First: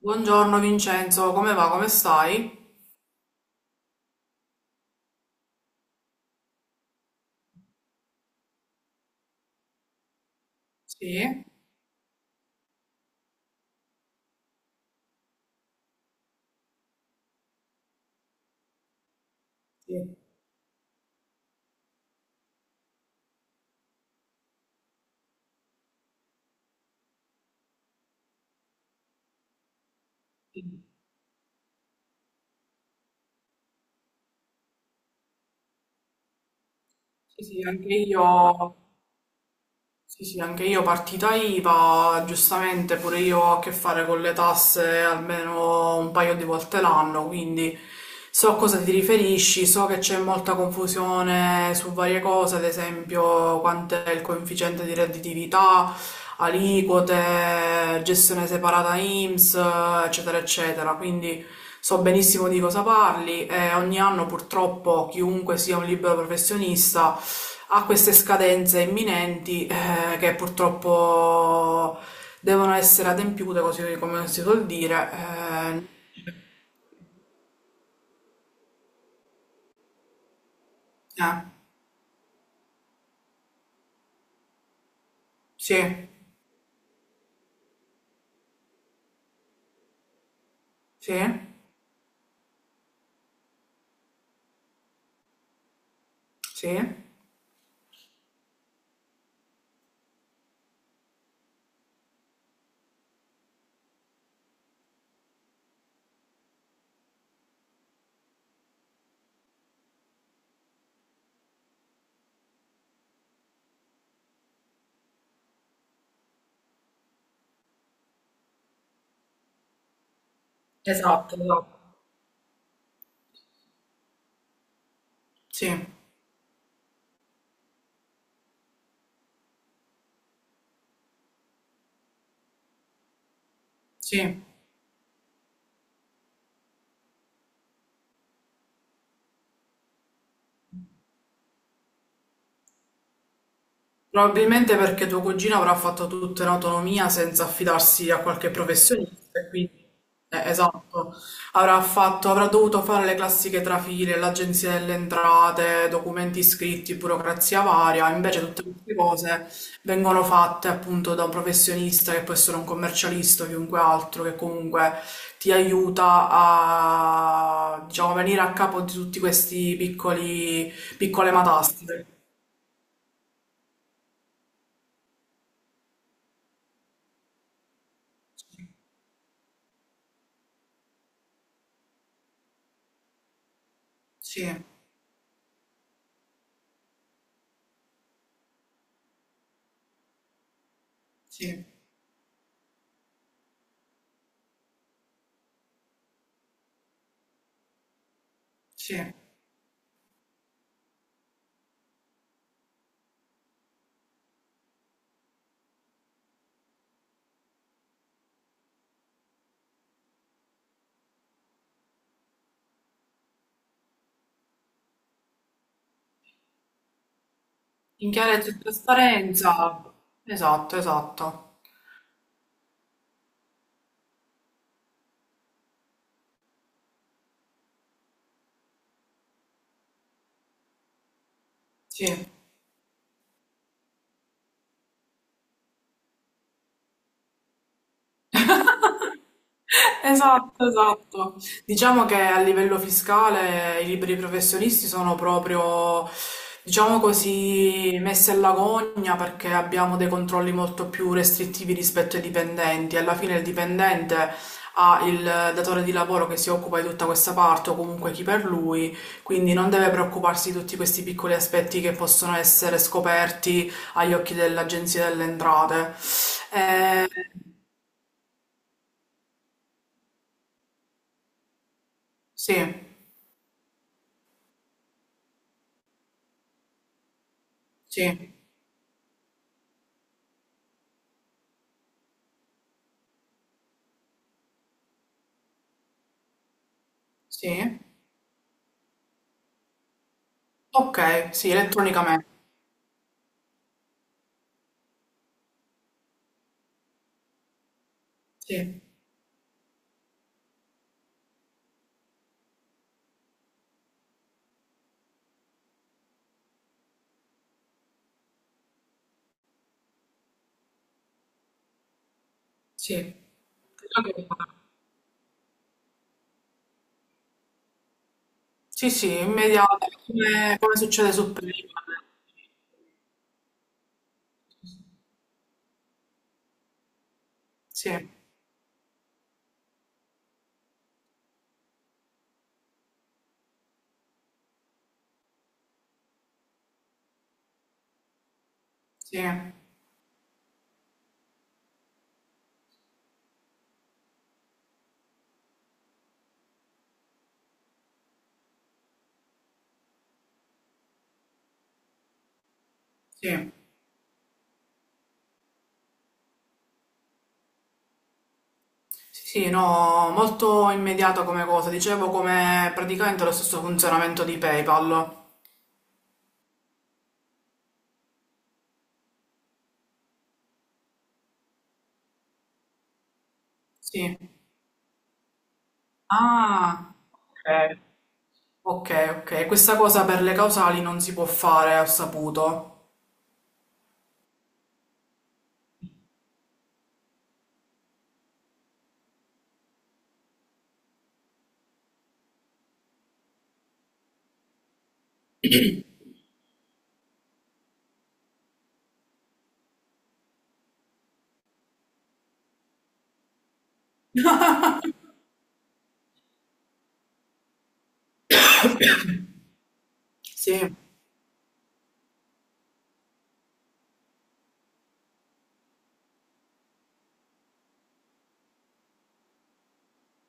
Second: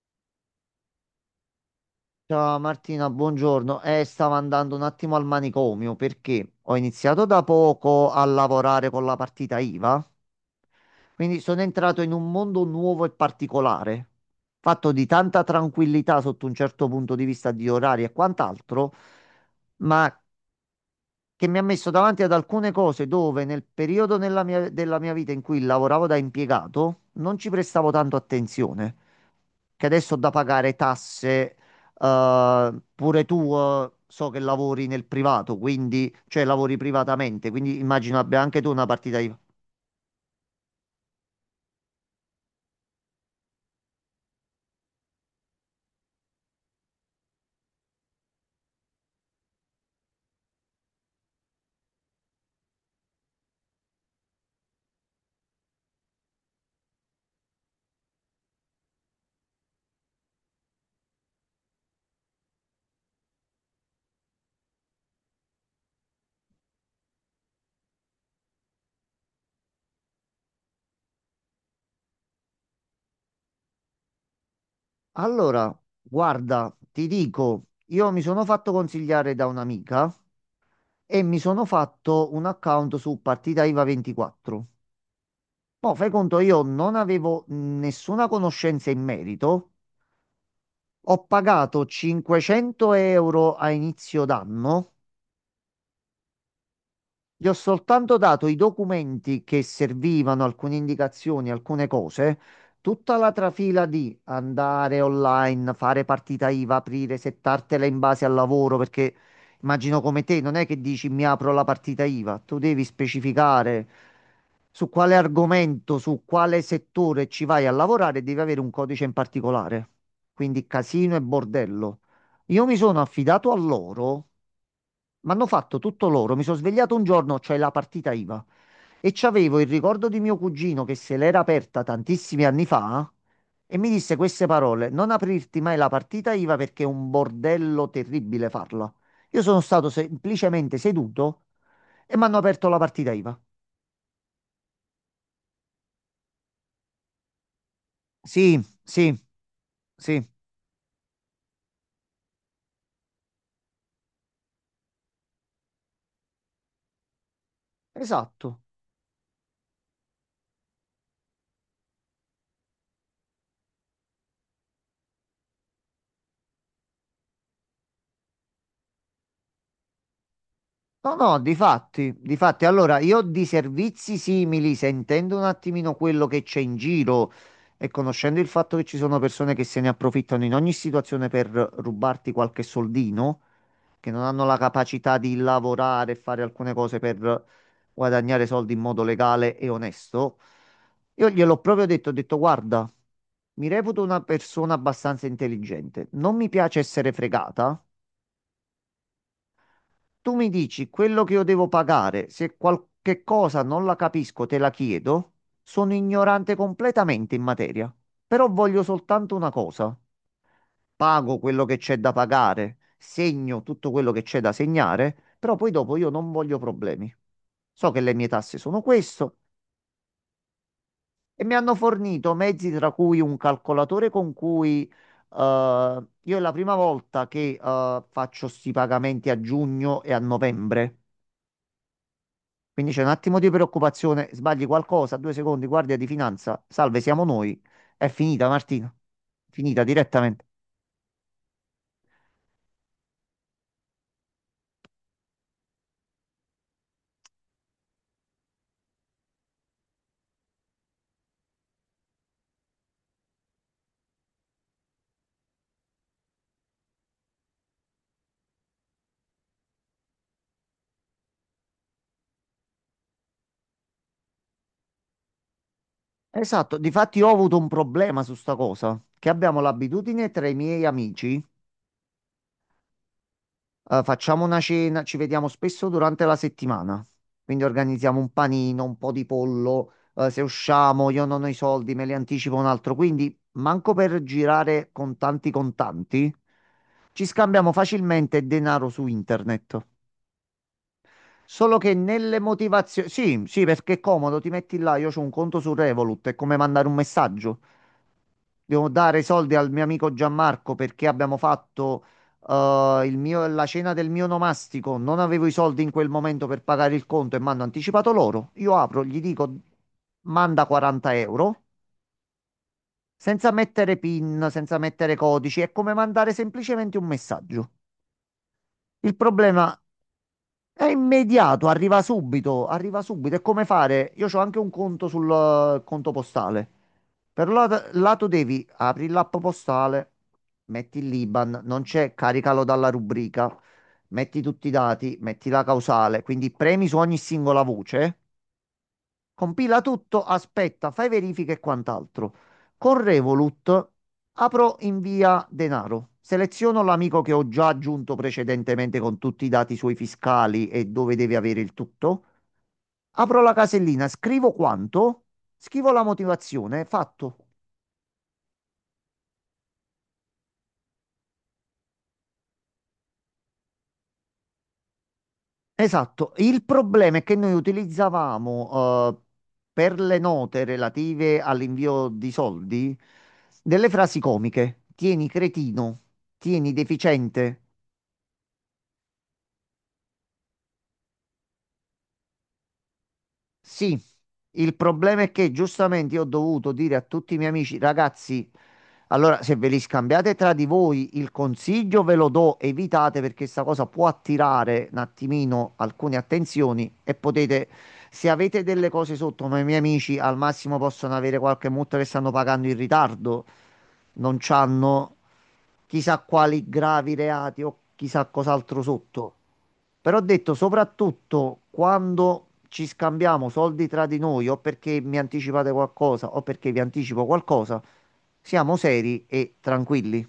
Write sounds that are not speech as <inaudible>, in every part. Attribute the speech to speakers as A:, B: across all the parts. A: Buongiorno Vincenzo, come va? Come
B: Ciao
A: stai?
B: Martina, buongiorno. Stavo andando un attimo al manicomio perché ho iniziato da poco a lavorare con la partita IVA, quindi
A: Sì,
B: sono entrato in un mondo nuovo e particolare, fatto di tanta tranquillità sotto un certo punto di vista di orari e quant'altro, ma
A: sì,
B: che mi ha messo davanti ad alcune cose dove nel periodo nella della mia vita in cui lavoravo da impiegato non ci prestavo tanto attenzione, che adesso ho da pagare
A: sì,
B: tasse. Pure tu, so che lavori nel privato, quindi, cioè lavori
A: sì,
B: privatamente,
A: sì,
B: quindi
A: anche
B: immagino abbia anche tu una
A: io.
B: partita IVA.
A: Sì, sì, anche io partita IVA, giustamente pure io ho a che fare con le tasse almeno un paio di volte l'anno, quindi so a cosa ti riferisci, so che c'è molta confusione su varie cose, ad esempio quanto è il coefficiente di redditività, aliquote, gestione separata INPS, eccetera, eccetera. Quindi so benissimo di cosa parli e ogni anno purtroppo chiunque sia un libero professionista ha queste scadenze imminenti che purtroppo devono essere adempiute, così come si suol dire.
B: Allora,
A: Eh.
B: guarda, ti dico, io mi sono fatto consigliare da un'amica e
A: Eh,
B: mi sono fatto un account su partita IVA 24.
A: sì,
B: Mo, fai conto, io non avevo nessuna conoscenza in merito. Ho
A: sì,
B: pagato 500 euro a inizio d'anno.
A: sì.
B: Gli ho soltanto dato i documenti che servivano, alcune indicazioni, alcune cose. Tutta la trafila di andare online, fare partita IVA, aprire, settartela in base al lavoro, perché immagino come te, non è che dici mi apro la partita IVA, tu devi specificare su quale argomento, su quale settore ci vai a lavorare, devi avere un codice in particolare. Quindi casino e
A: Esatto. Esatto.
B: bordello. Io mi sono affidato a loro, mi hanno
A: sì,
B: fatto tutto loro. Mi sono svegliato un giorno, c'è la partita IVA, e c'avevo il ricordo di mio cugino che se l'era aperta tantissimi anni fa e mi disse
A: sì.
B: queste parole: non aprirti mai la partita IVA perché è un bordello terribile farla. Io sono stato semplicemente seduto e mi hanno aperto la partita IVA.
A: Probabilmente perché tuo cugino avrà fatto tutto in autonomia senza affidarsi a qualche
B: Sì, sì,
A: professionista, e quindi
B: sì,
A: esatto, avrà fatto, avrà dovuto fare le classiche trafile, l'agenzia delle entrate, documenti scritti, burocrazia varia, invece
B: esatto.
A: tutte queste cose vengono fatte appunto da un professionista che può essere un commercialista o chiunque altro che comunque ti aiuta a diciamo venire a capo di tutti questi piccoli
B: No,
A: piccole
B: no,
A: matasse.
B: difatti, difatti, allora io di servizi simili, sentendo un attimino quello che c'è in giro e conoscendo il fatto che ci sono persone che se ne approfittano in ogni situazione per rubarti qualche soldino, che non hanno
A: Sì,
B: la capacità di lavorare e fare alcune cose per guadagnare soldi in modo legale e onesto, io gliel'ho
A: sì.
B: proprio detto, ho detto, guarda, mi reputo una persona abbastanza intelligente, non mi piace essere fregata.
A: Sì,
B: Tu mi dici quello che io devo pagare, se qualche cosa non la capisco, te la chiedo. Sono ignorante completamente in materia, però voglio soltanto una cosa. Pago quello che c'è da pagare, segno tutto quello che c'è da segnare, però poi dopo io non voglio problemi. So che
A: in
B: le mie
A: chiave
B: tasse
A: di
B: sono questo
A: trasparenza. Esatto,
B: e mi
A: esatto.
B: hanno fornito mezzi tra cui un calcolatore con cui io è la prima volta che faccio sti pagamenti a giugno e a novembre.
A: Sì.
B: Quindi c'è un attimo di preoccupazione, sbagli qualcosa, due secondi, guardia di finanza, salve, siamo noi. È finita,
A: <laughs>
B: Martina. Finita direttamente.
A: Esatto, esatto. Diciamo che a livello fiscale i liberi professionisti sono proprio, diciamo così, messi alla gogna perché abbiamo dei controlli molto più restrittivi rispetto ai dipendenti. Alla fine il dipendente ha il datore di lavoro che si occupa di tutta questa parte o comunque chi per lui, quindi non deve preoccuparsi di tutti questi piccoli aspetti che possono essere scoperti agli occhi dell'Agenzia delle Entrate.
B: Esatto,
A: Eh,
B: difatti ho avuto un problema su sta cosa, che abbiamo l'abitudine tra i miei amici,
A: sì,
B: facciamo una cena, ci vediamo spesso durante la settimana. Quindi organizziamo un
A: sì,
B: panino, un po' di pollo, se usciamo, io non ho i soldi, me li anticipo un altro. Quindi manco per girare con tanti contanti, ci scambiamo
A: sì.
B: facilmente denaro su internet.
A: Okay, sì,
B: Solo che
A: elettronicamente.
B: nelle motivazioni... Sì, sì, perché è comodo, ti metti là, io ho un conto su Revolut, è come mandare un messaggio.
A: Sì,
B: Devo dare i soldi al mio amico Gianmarco perché abbiamo fatto la cena del mio nomastico, non avevo i soldi in quel momento per pagare il conto e mi hanno anticipato loro. Io apro, gli dico, manda 40 euro,
A: sì.
B: senza mettere
A: Credo che.
B: PIN, senza mettere codici, è come mandare semplicemente un messaggio.
A: Sì,
B: Il
A: sì,
B: problema
A: immediata, come
B: È
A: succede su
B: immediato,
A: Prime.
B: arriva subito, arriva subito. È come fare? Io ho anche un conto sul conto postale.
A: Sì,
B: Lato devi apri l'app postale, metti il l'IBAN, non c'è, caricalo dalla rubrica, metti tutti i dati, metti la causale, quindi premi su ogni singola voce.
A: sì,
B: Compila tutto, aspetta, fai verifiche e quant'altro. Con Revolut apro invia denaro. Seleziono l'amico che ho già aggiunto precedentemente con tutti i dati suoi fiscali e dove deve avere il tutto. Apro la
A: sì.
B: casellina, scrivo quanto, scrivo la motivazione, fatto.
A: Sì, sì, no, molto immediata come cosa. Dicevo come praticamente lo stesso funzionamento di PayPal.
B: Esatto. Il problema è che noi utilizzavamo per le note relative all'invio di soldi delle
A: Sì.
B: frasi comiche. Tieni cretino, tieni
A: Ah,
B: deficiente.
A: ok. Ok, ok. Questa cosa per le causali non si può fare, ho saputo.
B: Sì, il problema è che giustamente io ho dovuto dire a tutti i miei amici, ragazzi, allora se ve li scambiate tra di voi il consiglio ve lo do, evitate perché sta cosa può attirare un attimino alcune attenzioni e potete, se avete delle cose sotto, ma i miei amici al massimo possono avere qualche multa che stanno pagando in ritardo, non c'hanno chissà quali gravi reati o chissà cos'altro sotto. Però ho detto
A: Sì.
B: soprattutto quando ci scambiamo soldi tra di noi o perché mi anticipate qualcosa o perché vi anticipo qualcosa, siamo seri e tranquilli.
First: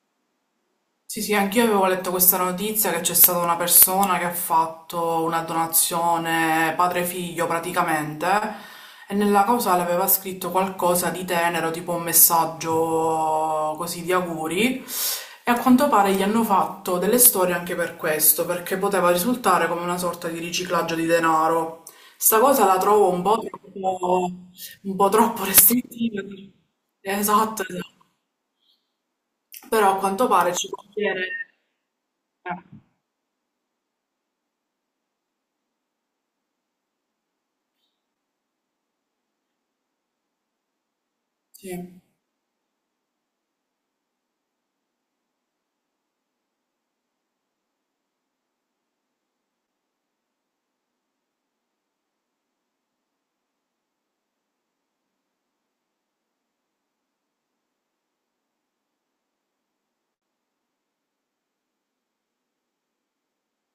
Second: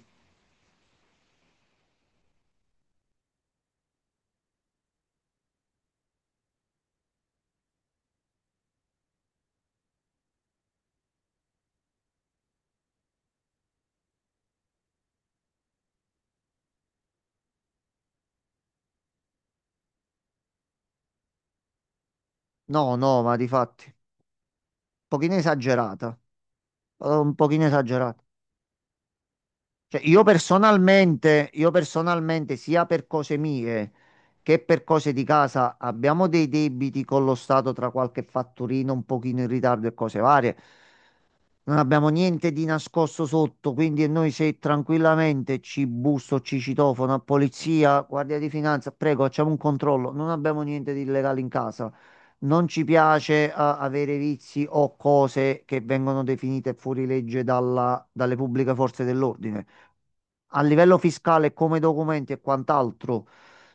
A: Sì, sì, anch'io avevo letto questa notizia che c'è stata una persona che ha fatto una donazione padre-figlio praticamente e nella cosa l'aveva scritto qualcosa di tenero, tipo un messaggio così di auguri e a quanto pare gli hanno fatto delle storie anche per questo, perché poteva risultare come una sorta di riciclaggio di denaro. Sta cosa la
B: No,
A: trovo
B: no, ma di fatti, un
A: un po'
B: pochino
A: troppo
B: esagerata,
A: restrittiva.
B: un
A: Esatto,
B: pochino
A: esatto.
B: esagerata.
A: Però a
B: Cioè,
A: quanto pare ci può essere...
B: io
A: eh.
B: personalmente, sia per cose mie che per cose di casa, abbiamo dei debiti con lo Stato tra qualche fatturino un pochino in ritardo e cose varie. Non
A: Sì,
B: abbiamo niente di nascosto sotto, quindi noi se tranquillamente ci busso, ci citofono a polizia, guardia di finanza, prego, facciamo un controllo. Non abbiamo niente di illegale in casa. Non ci piace avere vizi o cose che vengono definite fuori legge dalle pubbliche forze dell'ordine. A livello fiscale, come documenti e quant'altro,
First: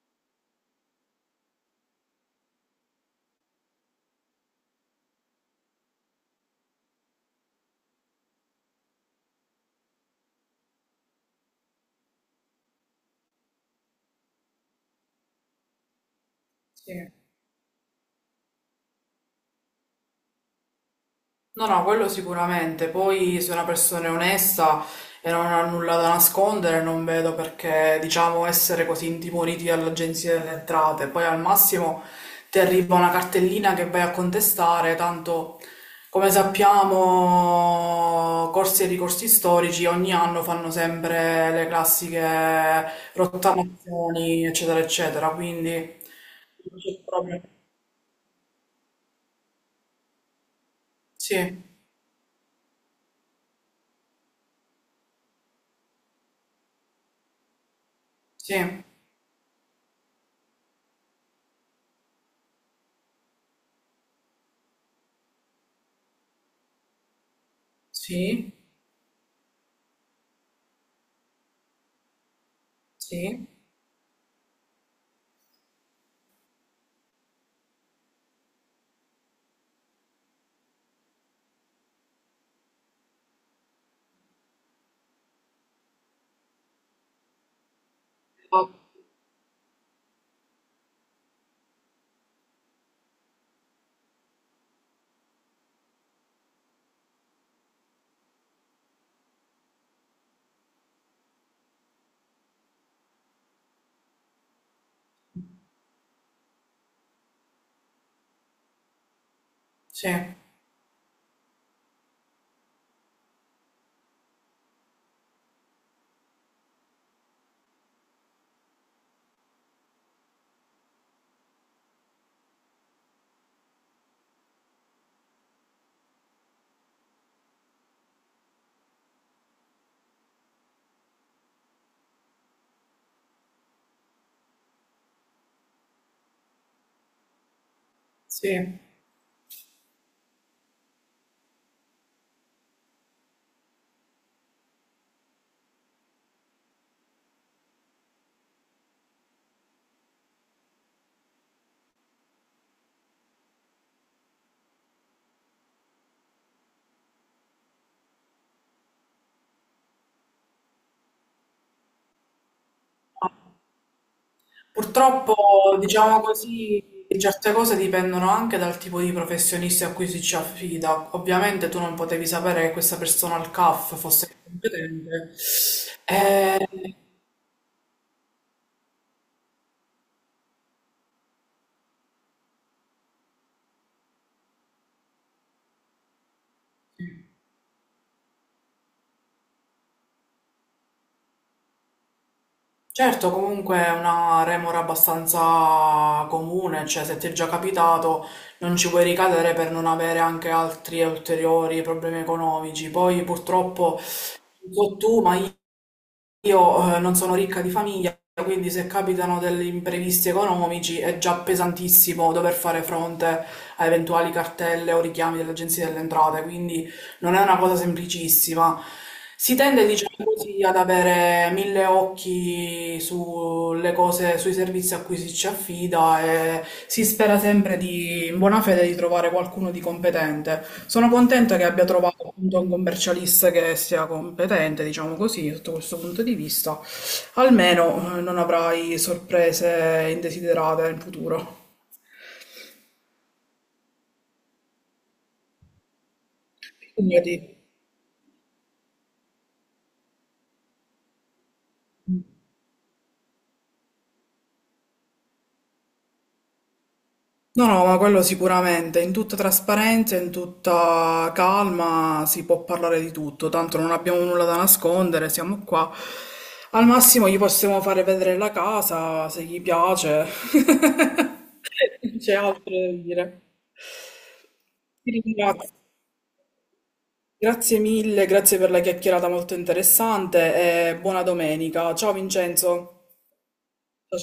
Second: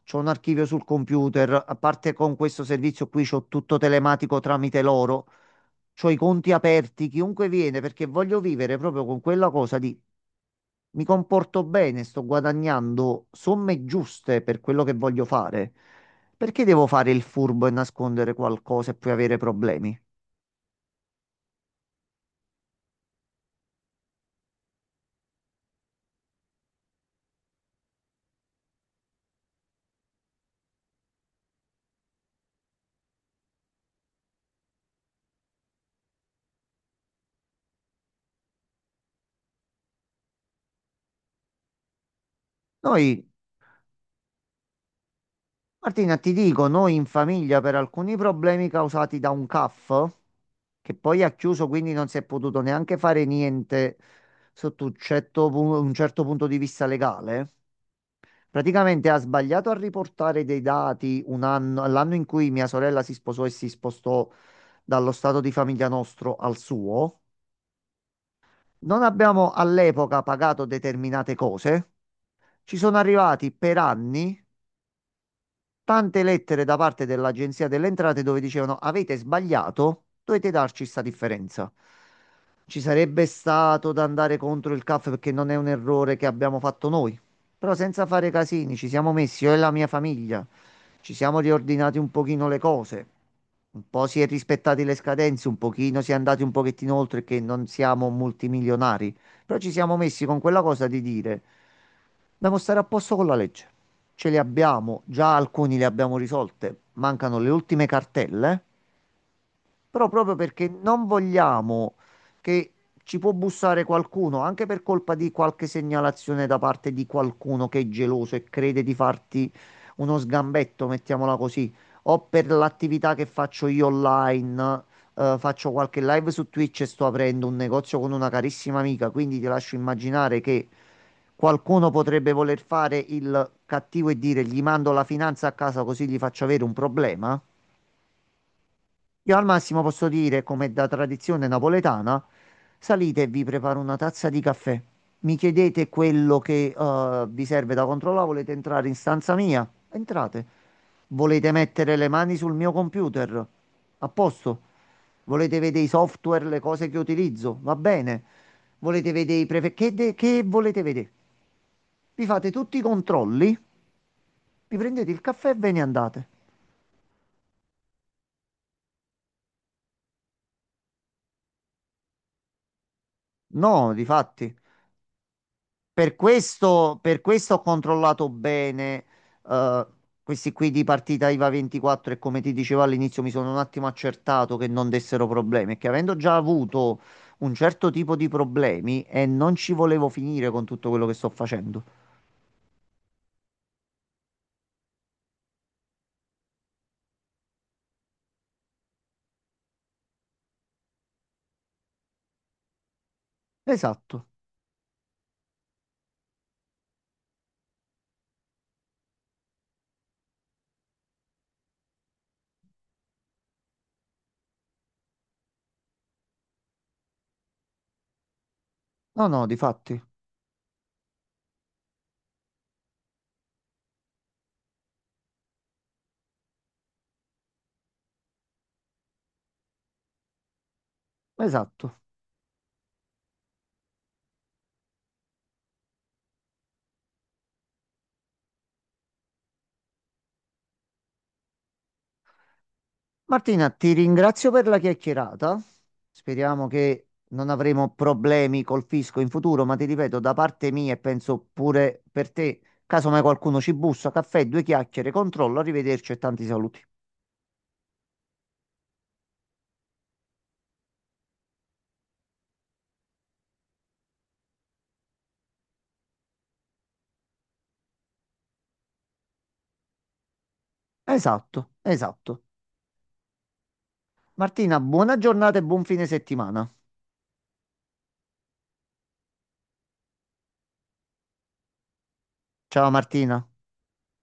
B: c'ho un archivio sul computer, a parte con questo servizio qui c'ho tutto telematico tramite loro. C'ho i conti aperti, chiunque viene, perché voglio vivere proprio con quella cosa di mi comporto bene, sto guadagnando somme giuste per quello che voglio fare. Perché devo
A: sì.
B: fare il furbo e nascondere qualcosa e poi avere problemi?
A: No, no, quello sicuramente. Poi se una persona è onesta e non ha nulla da nascondere, non vedo perché, diciamo, essere così intimoriti dall'Agenzia delle Entrate. Poi al massimo ti arriva una cartellina che vai a contestare, tanto come sappiamo, corsi e ricorsi storici ogni anno fanno sempre le classiche
B: Noi,
A: rottamazioni, eccetera, eccetera. Quindi
B: Martina, ti dico,
A: non
B: noi
A: c'è
B: in
A: proprio.
B: famiglia per alcuni problemi causati da un CAF, che poi ha
A: Sì,
B: chiuso, quindi non si è potuto neanche fare niente sotto un certo punto di vista legale.
A: sì,
B: Praticamente ha sbagliato a riportare dei dati un anno, l'anno in cui mia sorella si sposò e si spostò dallo stato di famiglia nostro al suo.
A: sì.
B: Non abbiamo all'epoca pagato determinate cose. Ci sono
A: Sì,
B: arrivati per anni tante lettere da parte dell'Agenzia delle Entrate dove dicevano avete sbagliato, dovete darci sta differenza. Ci sarebbe stato da andare contro il CAF perché non è un errore che abbiamo fatto noi. Però senza fare casini, ci siamo messi io e la mia famiglia, ci siamo riordinati un pochino le cose. Un po' si è rispettati le scadenze, un pochino si è andati un pochettino oltre che non siamo multimilionari, però ci siamo messi con quella cosa di dire dobbiamo stare a posto con la legge, ce li abbiamo, già alcuni li abbiamo risolte, mancano le ultime cartelle. Però proprio
A: sì,
B: perché non vogliamo che ci può bussare qualcuno, anche per colpa di qualche segnalazione da parte di qualcuno che è geloso e crede di farti uno sgambetto, mettiamola così, o per l'attività che faccio io online, faccio qualche live su Twitch e sto aprendo un negozio con una carissima amica, quindi ti lascio immaginare che qualcuno potrebbe voler fare il cattivo e dire gli mando la finanza a casa così gli faccio avere un problema.
A: sì.
B: Io al massimo posso dire, come da tradizione napoletana, salite e vi preparo una tazza di caffè. Mi chiedete quello che vi serve da controllare, volete entrare in stanza mia? Entrate. Volete mettere le mani sul mio computer? A posto. Volete vedere i software, le cose che utilizzo? Va bene. Volete vedere i prefe... Che, che volete vedere? Vi fate tutti i controlli, vi prendete il
A: Purtroppo,
B: caffè e ve ne
A: diciamo
B: andate.
A: così, certe cose dipendono anche dal tipo di professionista a cui si ci affida. Ovviamente tu non potevi sapere che questa persona al
B: No,
A: CAF fosse
B: difatti.
A: competente. Eh,
B: Per questo ho controllato bene, eh, questi qui di partita IVA 24 e come ti dicevo all'inizio mi sono un attimo accertato che non dessero problemi, che avendo già avuto un certo tipo di problemi e non ci volevo finire con tutto quello che sto facendo.
A: certo, comunque è una remora abbastanza comune, cioè se ti è già capitato non ci puoi ricadere per non avere anche altri ulteriori problemi economici. Poi purtroppo,
B: Esatto.
A: non so tu, ma io non sono ricca di famiglia, quindi se capitano degli imprevisti economici è già pesantissimo dover fare fronte a eventuali cartelle o richiami dell'Agenzia delle Entrate, quindi non è una cosa semplicissima.
B: No, no, di
A: Si tende,
B: fatti.
A: diciamo così, ad avere mille occhi sulle cose, sui servizi a cui si ci affida e si spera sempre di, in buona fede di trovare qualcuno di competente. Sono contenta che abbia
B: Esatto.
A: trovato appunto un commercialista che sia competente, diciamo così, sotto questo punto di vista. Almeno non avrai sorprese indesiderate in futuro.
B: Martina, ti ringrazio per la chiacchierata. Speriamo che
A: Quindi.
B: non avremo problemi col fisco in futuro, ma ti ripeto, da parte mia e penso pure per te, caso mai qualcuno ci bussa, caffè, due chiacchiere, controllo, arrivederci e tanti saluti.
A: No, no, ma quello sicuramente, in tutta trasparenza, in tutta calma si può parlare di tutto, tanto non abbiamo nulla da nascondere, siamo qua. Al massimo gli possiamo fare vedere la casa, se gli piace. <laughs>
B: Esatto,
A: Non c'è
B: esatto.
A: altro da dire.
B: Martina,
A: Ti
B: buona giornata e
A: ringrazio.
B: buon fine settimana.
A: Grazie mille, grazie per la chiacchierata molto interessante e buona domenica. Ciao
B: Ciao
A: Vincenzo.
B: Martina.